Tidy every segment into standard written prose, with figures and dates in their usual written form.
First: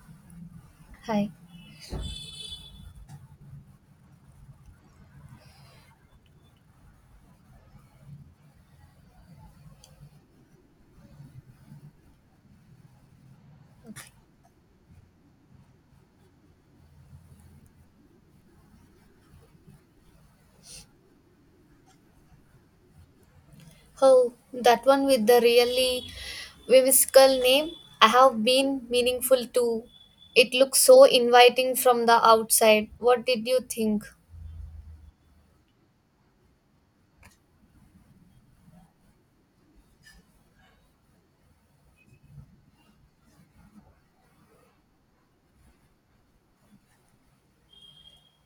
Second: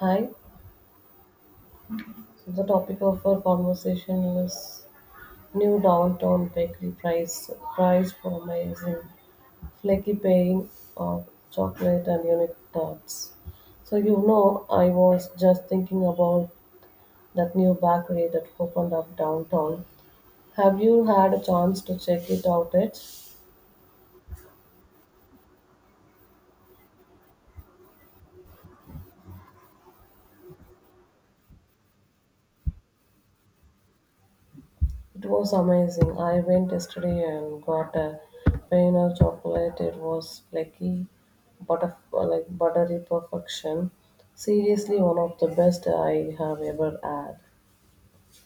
Hi. Hi. So the topic of our conversation is new downtown bakery price price promising flaky paying of chocolate and unique tarts. So I was just thinking about that new bakery that opened up downtown. Have you had a chance to check it out yet? Oh, that one with the really whimsical name. I have been meaningful too. It looks so inviting from the outside. What did you think? It was amazing. I went yesterday and got a plain of chocolate. It was flaky, butter, like buttery perfection. Seriously, one of the best I have ever had.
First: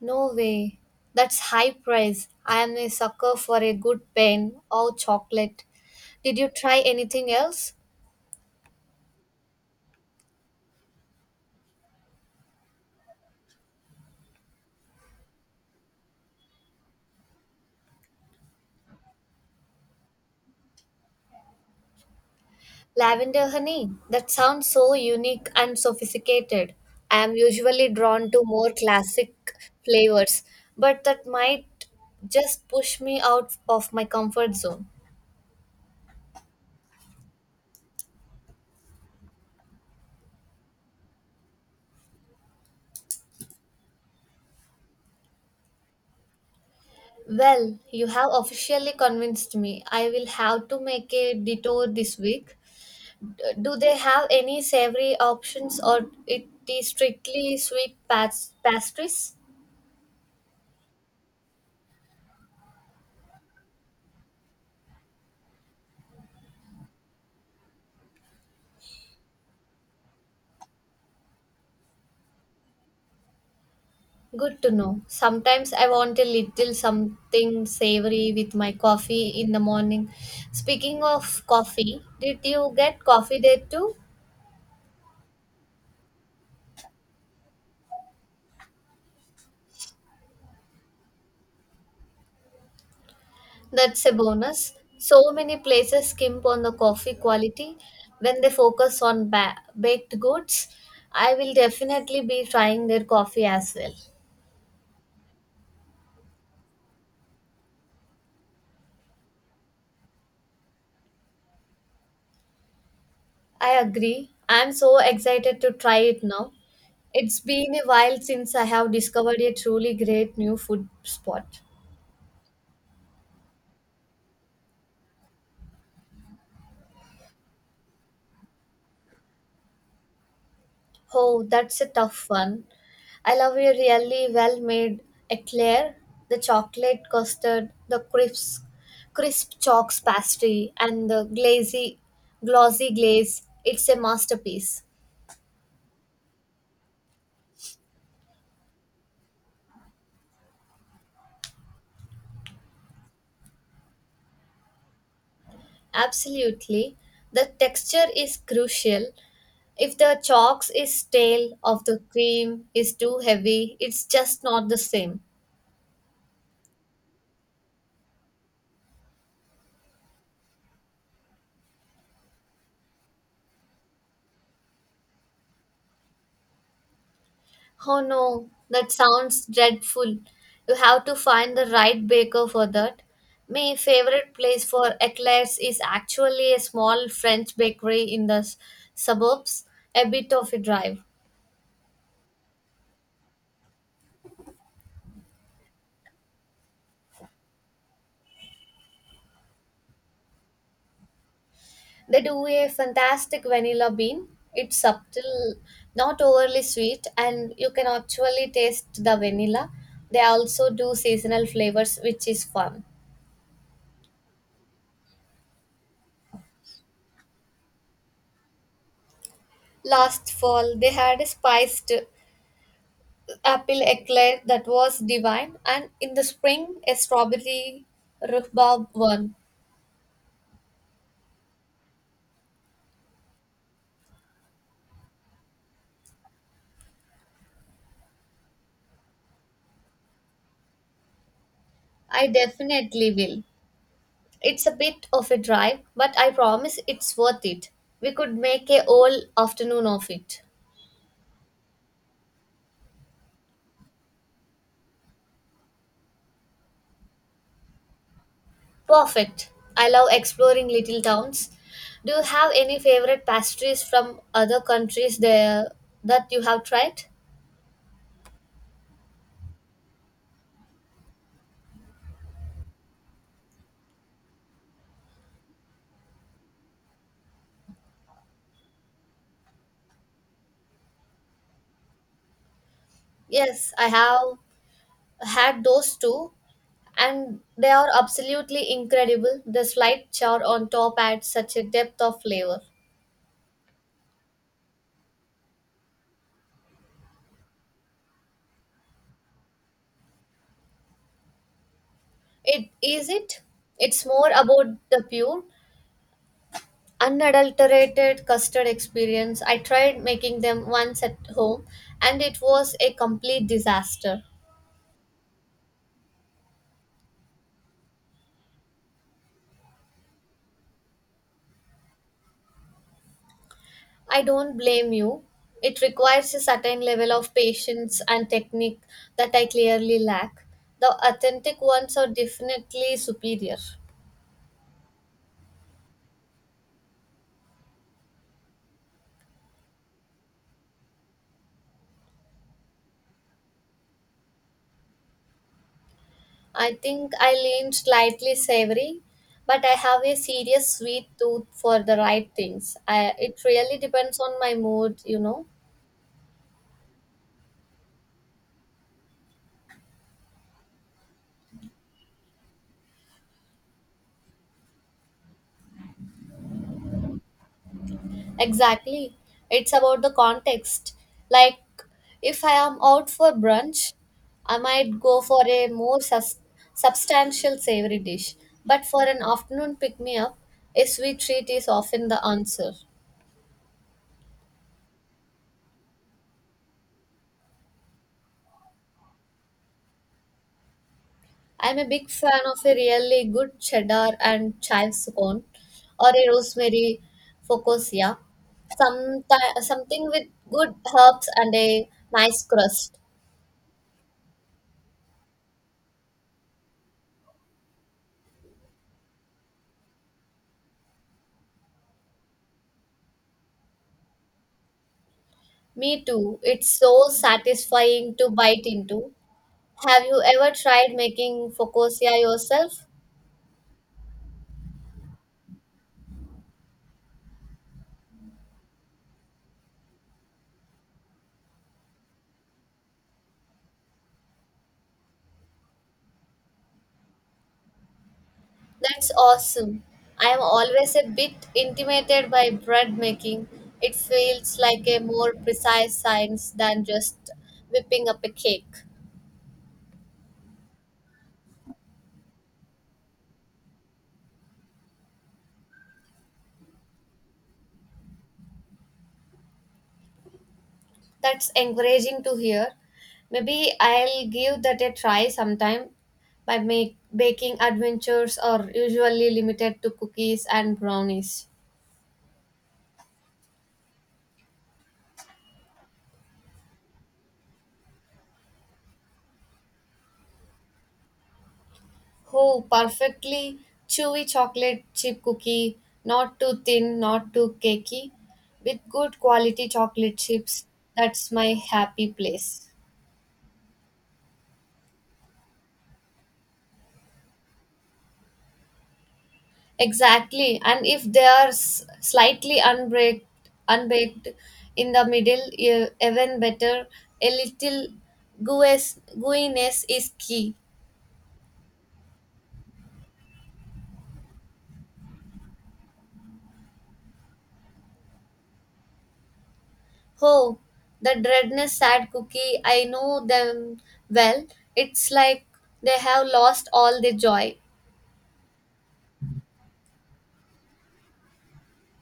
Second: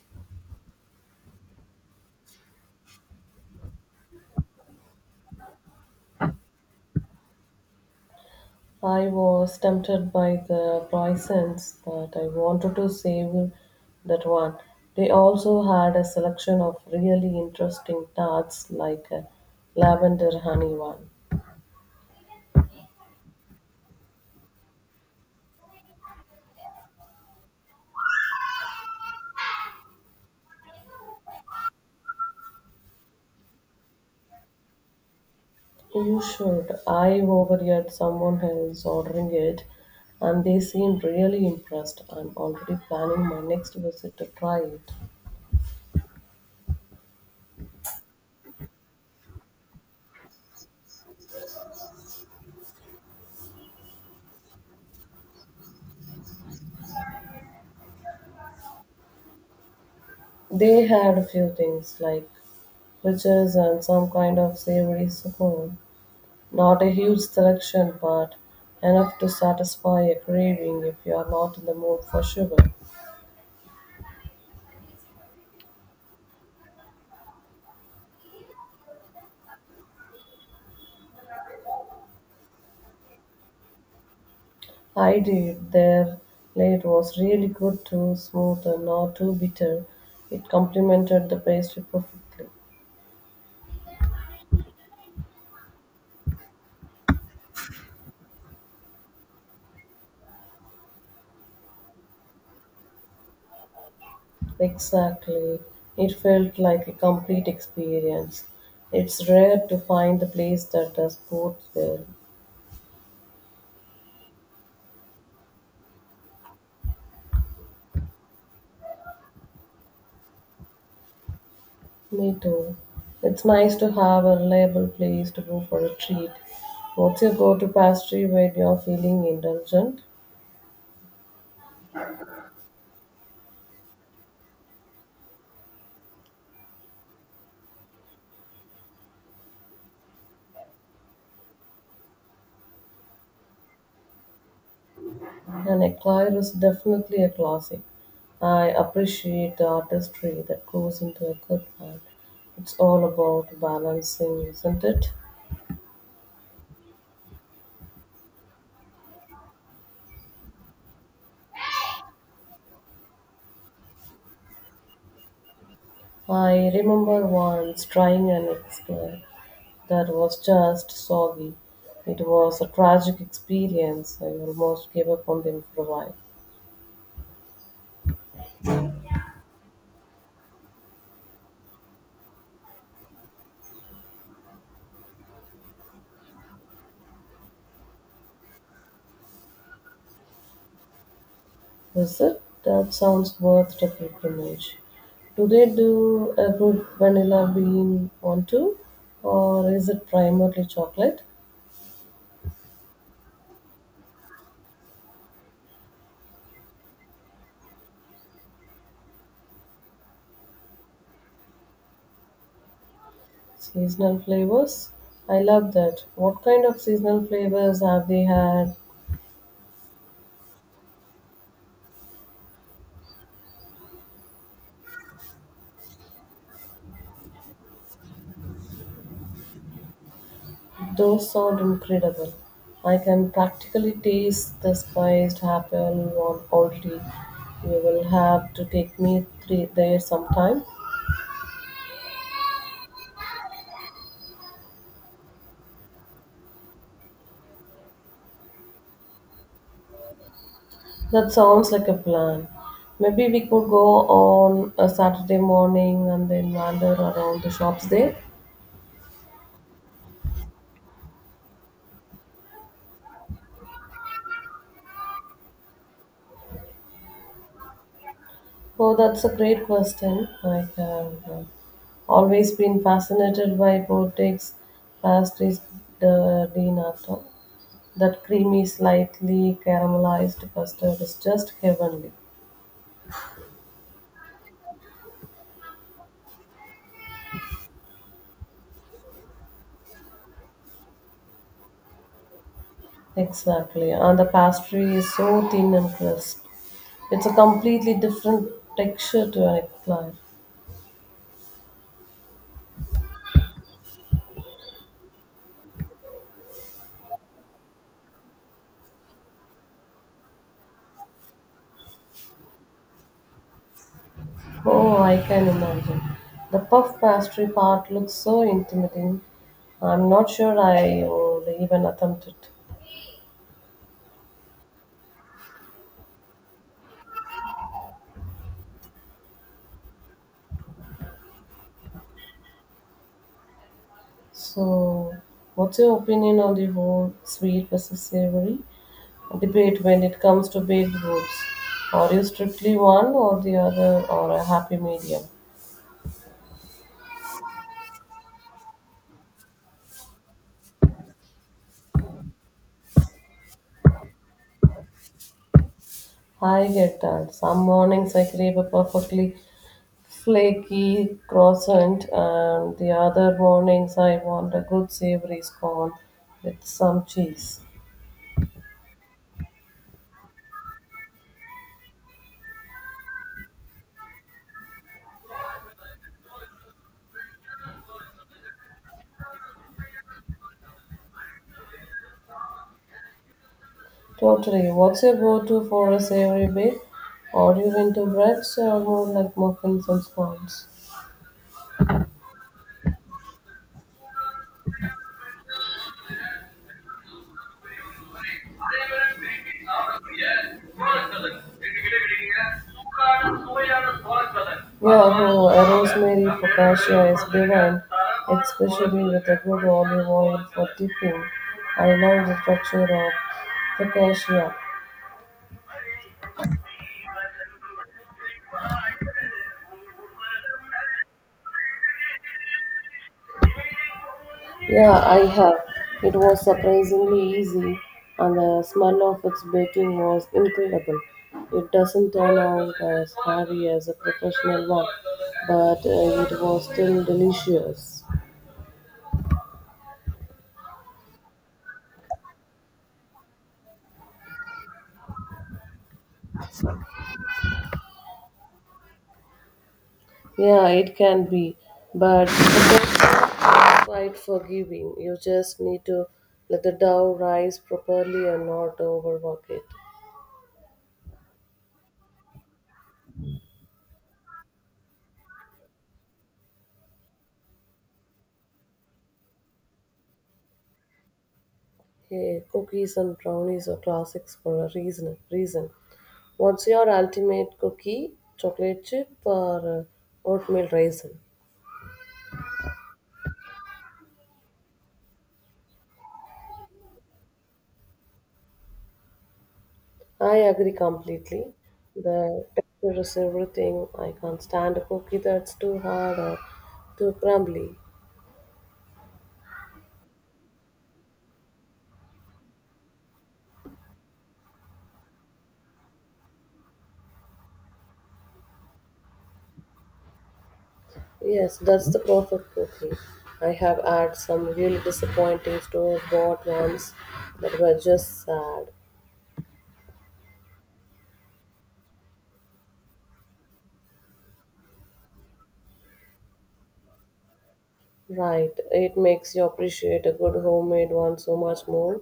No way. That's high price. I am a sucker for a good pen or chocolate. Did you try anything else? I was tempted by the croissants, but I wanted to save that one. They also had a selection of really interesting tarts, like a lavender honey one. Lavender honey? That sounds so unique and sophisticated. I am usually drawn to more classic flavors, but that might just push me out of my comfort zone. You should. I overheard someone else ordering it and they seemed really impressed. I'm already planning my next visit to try it. Well, you have officially convinced me. I will have to make a detour this week. Do they have any savory options or it is strictly sweet pastries? They had a few things like fritters and some kind of savory scone. Not a huge selection, but enough to satisfy a craving if you are not in the mood for sugar. Good to know. Sometimes I want a little something savory with my coffee in the morning. Speaking of coffee, did you get coffee there too? I did. Their late was really good too, smooth and not too bitter. It complemented the pastry perfectly. That's a bonus. So many places skimp on the coffee quality when they focus on baked goods. I will definitely be trying their coffee as well. Exactly. It felt like a complete experience. It's rare to find a place that does both well. I agree. I'm so excited to try it now. It's been a while since I have discovered a truly great new food spot. Me too. It's nice to have a reliable place to go for a treat. What's your go to pastry when you're feeling indulgent? Oh, that's a tough one. I love a really well made eclair, the chocolate custard, the crisp chalks pastry, and the glazy, glossy glaze. It's a masterpiece. An eclair is definitely a classic. I appreciate the artistry that goes into a good one. It's all about balancing, isn't it? Absolutely. The texture is crucial. If the chalks is stale, or the cream is too heavy, it's just not the same. I remember once trying an eclair that was just soggy. It was a tragic experience. I almost gave up on them for a while. Oh no, that sounds dreadful. You have to find the right baker for that. My favorite place for eclairs is actually a small French bakery in the suburbs, a bit of a drive. Is it? That sounds worth the pilgrimage. Do they do a good vanilla bean one too? Or is it primarily chocolate? They do a fantastic vanilla bean. It's subtle, not overly sweet, and you can actually taste the vanilla. They also do seasonal flavors, which is fun. Seasonal flavors? I love that. What kind of seasonal flavors have they had? Last fall, they had a spiced apple eclair that was divine, and in the spring, a strawberry rhubarb one. Those sound incredible. I can practically taste the spiced apple one already. You will have to take me three there sometime. I definitely will. It's a bit of a drive, but I promise it's worth it. We could make a whole afternoon of it. That sounds like a plan. Maybe we could go on a Saturday morning and then wander around the shops there. Perfect. I love exploring little towns. Do you have any favorite pastries from other countries there that you have tried? Oh, that's a great question. I have always been fascinated by boutiques, pastries, the dinner. So that creamy, slightly caramelized custard is just heavenly. Yes, I have had those too. And they are absolutely incredible. The slight char on top adds such a depth of flavor. Exactly. And the pastry is so thin and crisp. It's a completely different texture to an eclair. It is it. It's more about the pure, unadulterated custard experience. I tried making them once at home, and it was a complete disaster. Oh, I can imagine. The puff pastry part looks so intimidating. I'm not sure I would even attempt it. I don't blame you. It requires a certain level of patience and technique that I clearly lack. The authentic ones are definitely superior. So, what's your opinion on the whole sweet versus savory debate when it comes to baked goods? Are you strictly one or the other, or a happy medium? I think I lean slightly savory, but I have a serious sweet tooth for the right things. I, it really depends on my mood. I get that. Some mornings I crave a perfectly flaky croissant, and the other mornings I want a good savory scone with some cheese. Exactly. It's about the context. Like, if I am out for brunch, I might go for a more substantial savory dish. But for an afternoon pick me up, a sweet treat is often the answer. Totally. What's your go-to for a savory bake? Are you into breads or more like muffins and scones? I'm a big fan of a really good cheddar and chive scone or a rosemary focaccia. Some Something with good herbs and a nice crust. Yeah, no, rosemary focaccia is divine, especially with a good olive oil for dipping. I love the texture of focaccia. Me too. It's so satisfying to bite into. Have you ever tried making focaccia yourself? Yeah, I have. It was surprisingly easy, and the smell of its baking was incredible. It doesn't turn out as heavy as a professional one, but it was still delicious. That's awesome. I am always a bit intimidated by bread making. It feels like a more precise science than just whipping up a cake. Yeah, it can be, but it's quite forgiving. You just need to let the dough rise properly and not overwork it. That's encouraging to hear. Maybe I'll give that a try sometime baking adventures are usually limited to cookies and brownies. Hey, cookies and brownies are classics for a reason. Reason. What's your ultimate cookie? Chocolate chip or oatmeal raisin? Oh, perfectly chewy chocolate chip cookie, not too thin, not too cakey, with good quality chocolate I chips. agree That's completely. my happy The place. texture is everything. I can't stand a cookie that's too hard or too crumbly. Exactly. And if they are slightly unbaked in the middle, even better, a little gooiness is key. Yes, that's the perfect cookie. I have had some really disappointing store bought ones that were just sad. Oh, the dreadness sad cookie, I know them well. It's like they have lost all their joy. Right. It makes you appreciate a good homemade one so much more.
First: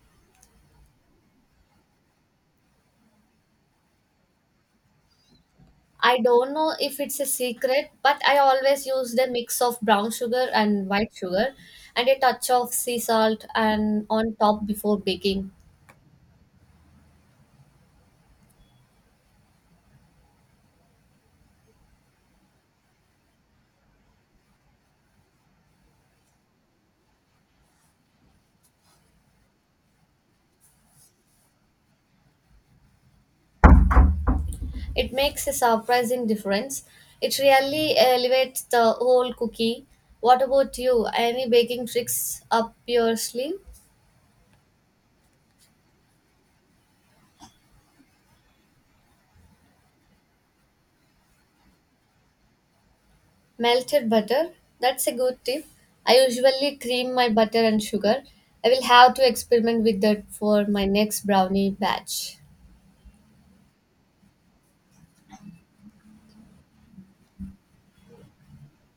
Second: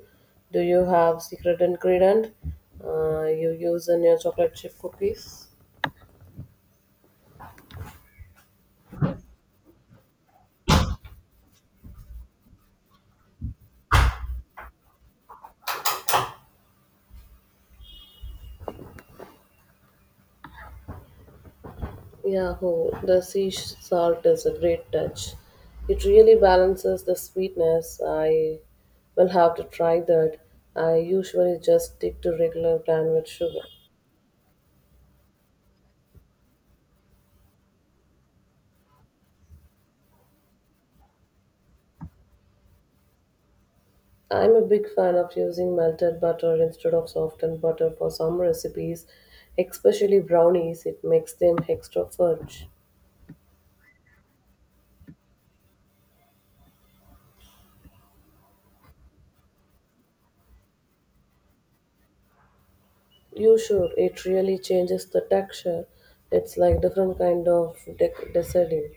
Do you have secret ingredient you use in your chocolate chip cookies? I don't know if it's a secret, but I always use the mix of brown sugar and white sugar and a touch of sea salt and on top before baking. Yeah, oh, the sea salt is a great touch. It really balances the sweetness. I will have to try that. I usually just stick to regular plan with sugar. It makes a surprising difference. It really elevates the whole cookie. What about you? Any baking tricks up your sleeve? I'm a big fan of using melted butter instead of softened butter for some recipes, especially brownies. It makes them extra fudge. Melted butter? That's a good tip. I usually cream my butter and sugar. I will have to experiment with that for my next brownie batch. You should. It really changes the texture. It's like different kind of deciding.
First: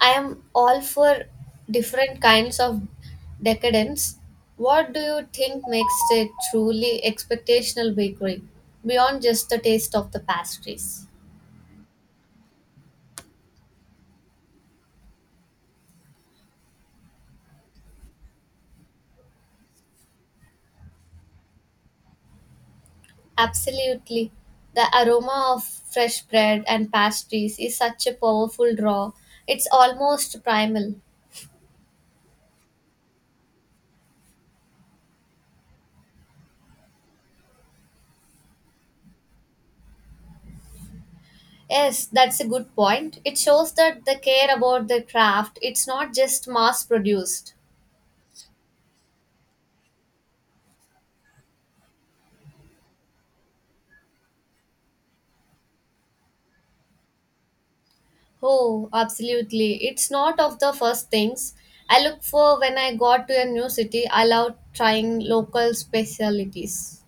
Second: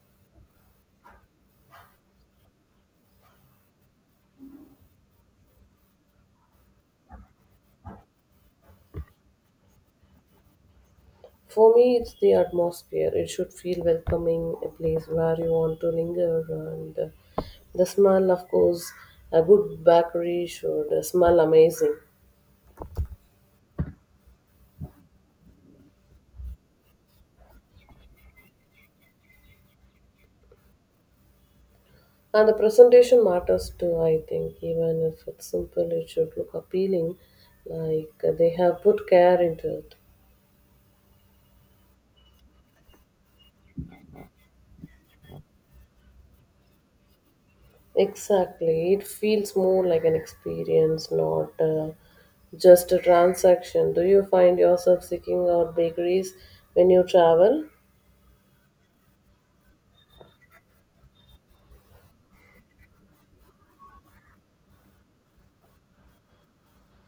I am all for different kinds of decadence. What do you think makes a truly expectational bakery beyond just the taste of the pastries? For me, it's the atmosphere. It should feel welcoming, a place where you want to linger, and the smell, of course, a good bakery should smell amazing. Absolutely. The aroma of fresh bread and pastries is such a powerful draw. It's almost primal. And the presentation matters too, I think. Even if it's simple, it should look appealing, like they have put care into it. Yes, that's a good point. It shows that the care about the craft, it's not just mass produced. Exactly. It feels more like an experience, not just a transaction. Do you find yourself seeking out bakeries when you travel? Oh, absolutely. It's not of the first things I look for when I got to a new city. I love trying local specialties.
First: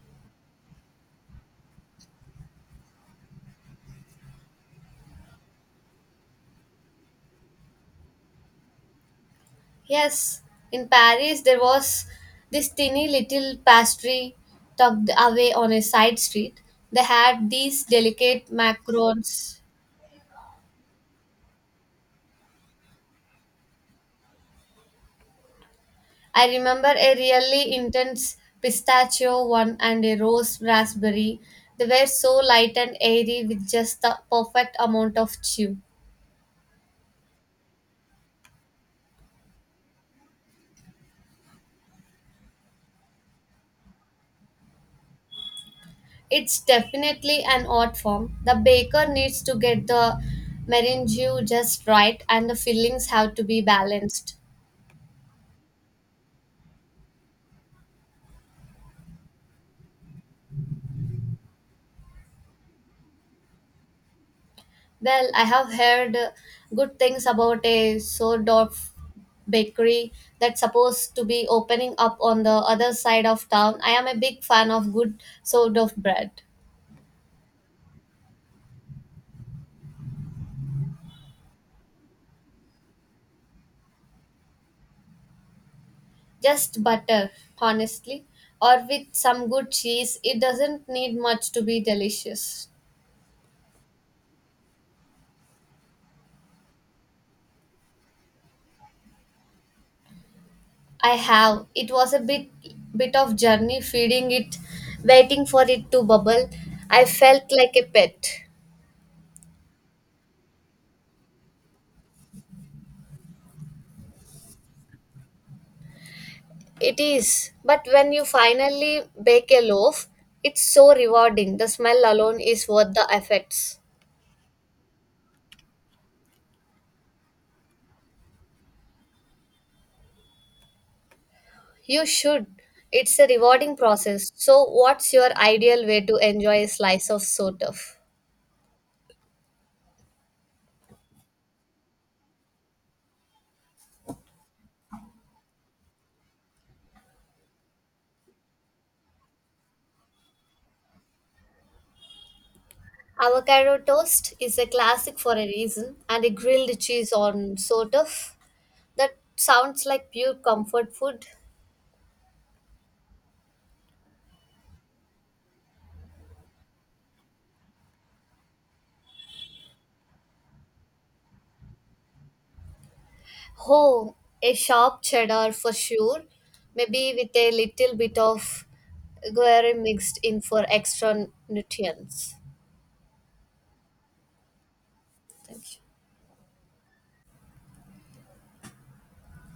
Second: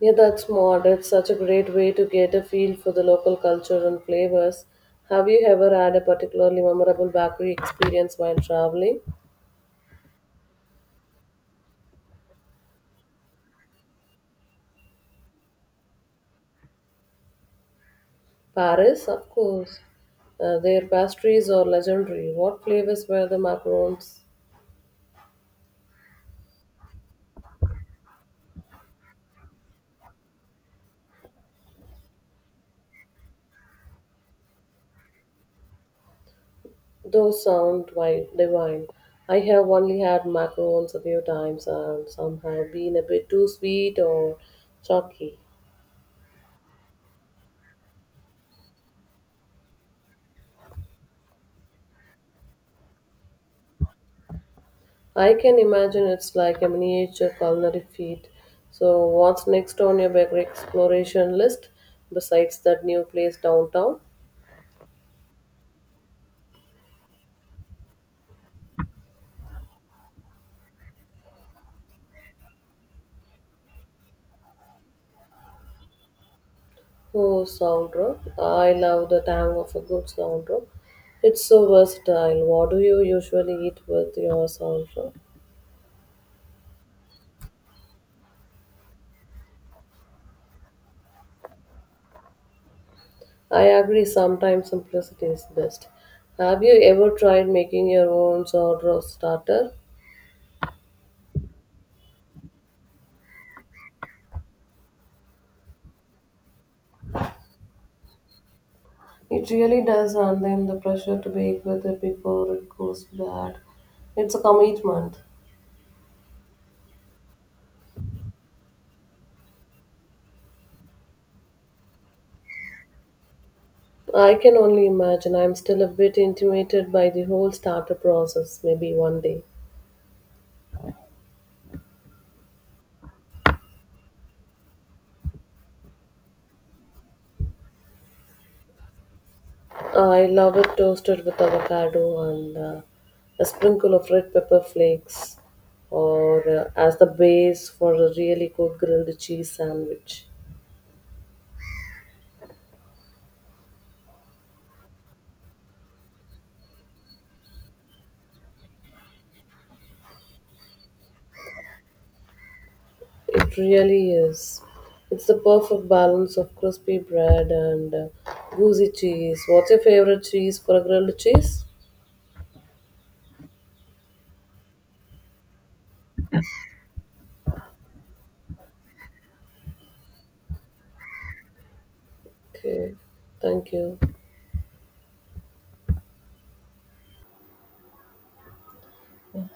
Yeah, that's smart. It's such a great way to get a feel for the local culture and flavors. Have you ever had a particularly memorable bakery experience while traveling? Yes, in Paris there was this tiny little pastry tucked away on a side street. They had these delicate Paris, of macarons. course. Their pastries are legendary. What flavors were the macarons? I remember a really intense pistachio one and a rose raspberry. They were so light and airy with just the perfect amount of chew. Those sound divine. I have only had macarons a few times and some have been a bit too sweet or chalky. It's definitely an art form. The baker needs to get the meringue just right and the fillings have to be balanced. I can imagine it's like a miniature culinary feat. So, what's next on your bakery exploration list besides that new place downtown? Well, I have heard good things about a Sordorf bakery that's supposed to be opening up on the other side of town. I am a big fan of good Sordorf bread. Oh, soundtrack. I love the tang of a good soundtrack. It's so versatile. What do you usually eat with your soundtrack? Just butter, honestly, or with some good cheese. It doesn't need much to be delicious. I agree, sometimes simplicity is best. Have you ever tried making your own sourdough starter? I have. It was a bit of journey feeding it, waiting for it to bubble. I felt like a pet. It really does, and then the pressure to bake with it before it goes bad. It's a commitment. It is, but when you finally bake a loaf, it's so rewarding. The smell alone is worth the effects. I can only imagine. I'm still a bit intimidated by the whole starter process. Maybe one day. You should. It's a rewarding process. So, what's your ideal way to enjoy a slice of sort? I love it toasted with avocado and a sprinkle of red pepper flakes, or as the base for a really good grilled cheese sandwich. Avocado toast is a classic for a reason, and a grilled cheese on sort? That sounds like pure comfort food. It really is. It's the perfect balance of crispy bread and gooey cheese. What's your favorite cheese for a grilled cheese? Oh, a sharp cheddar for sure. Maybe with a little bit of guar mixed in for extra nutrients. Okay, thank you. Thank you.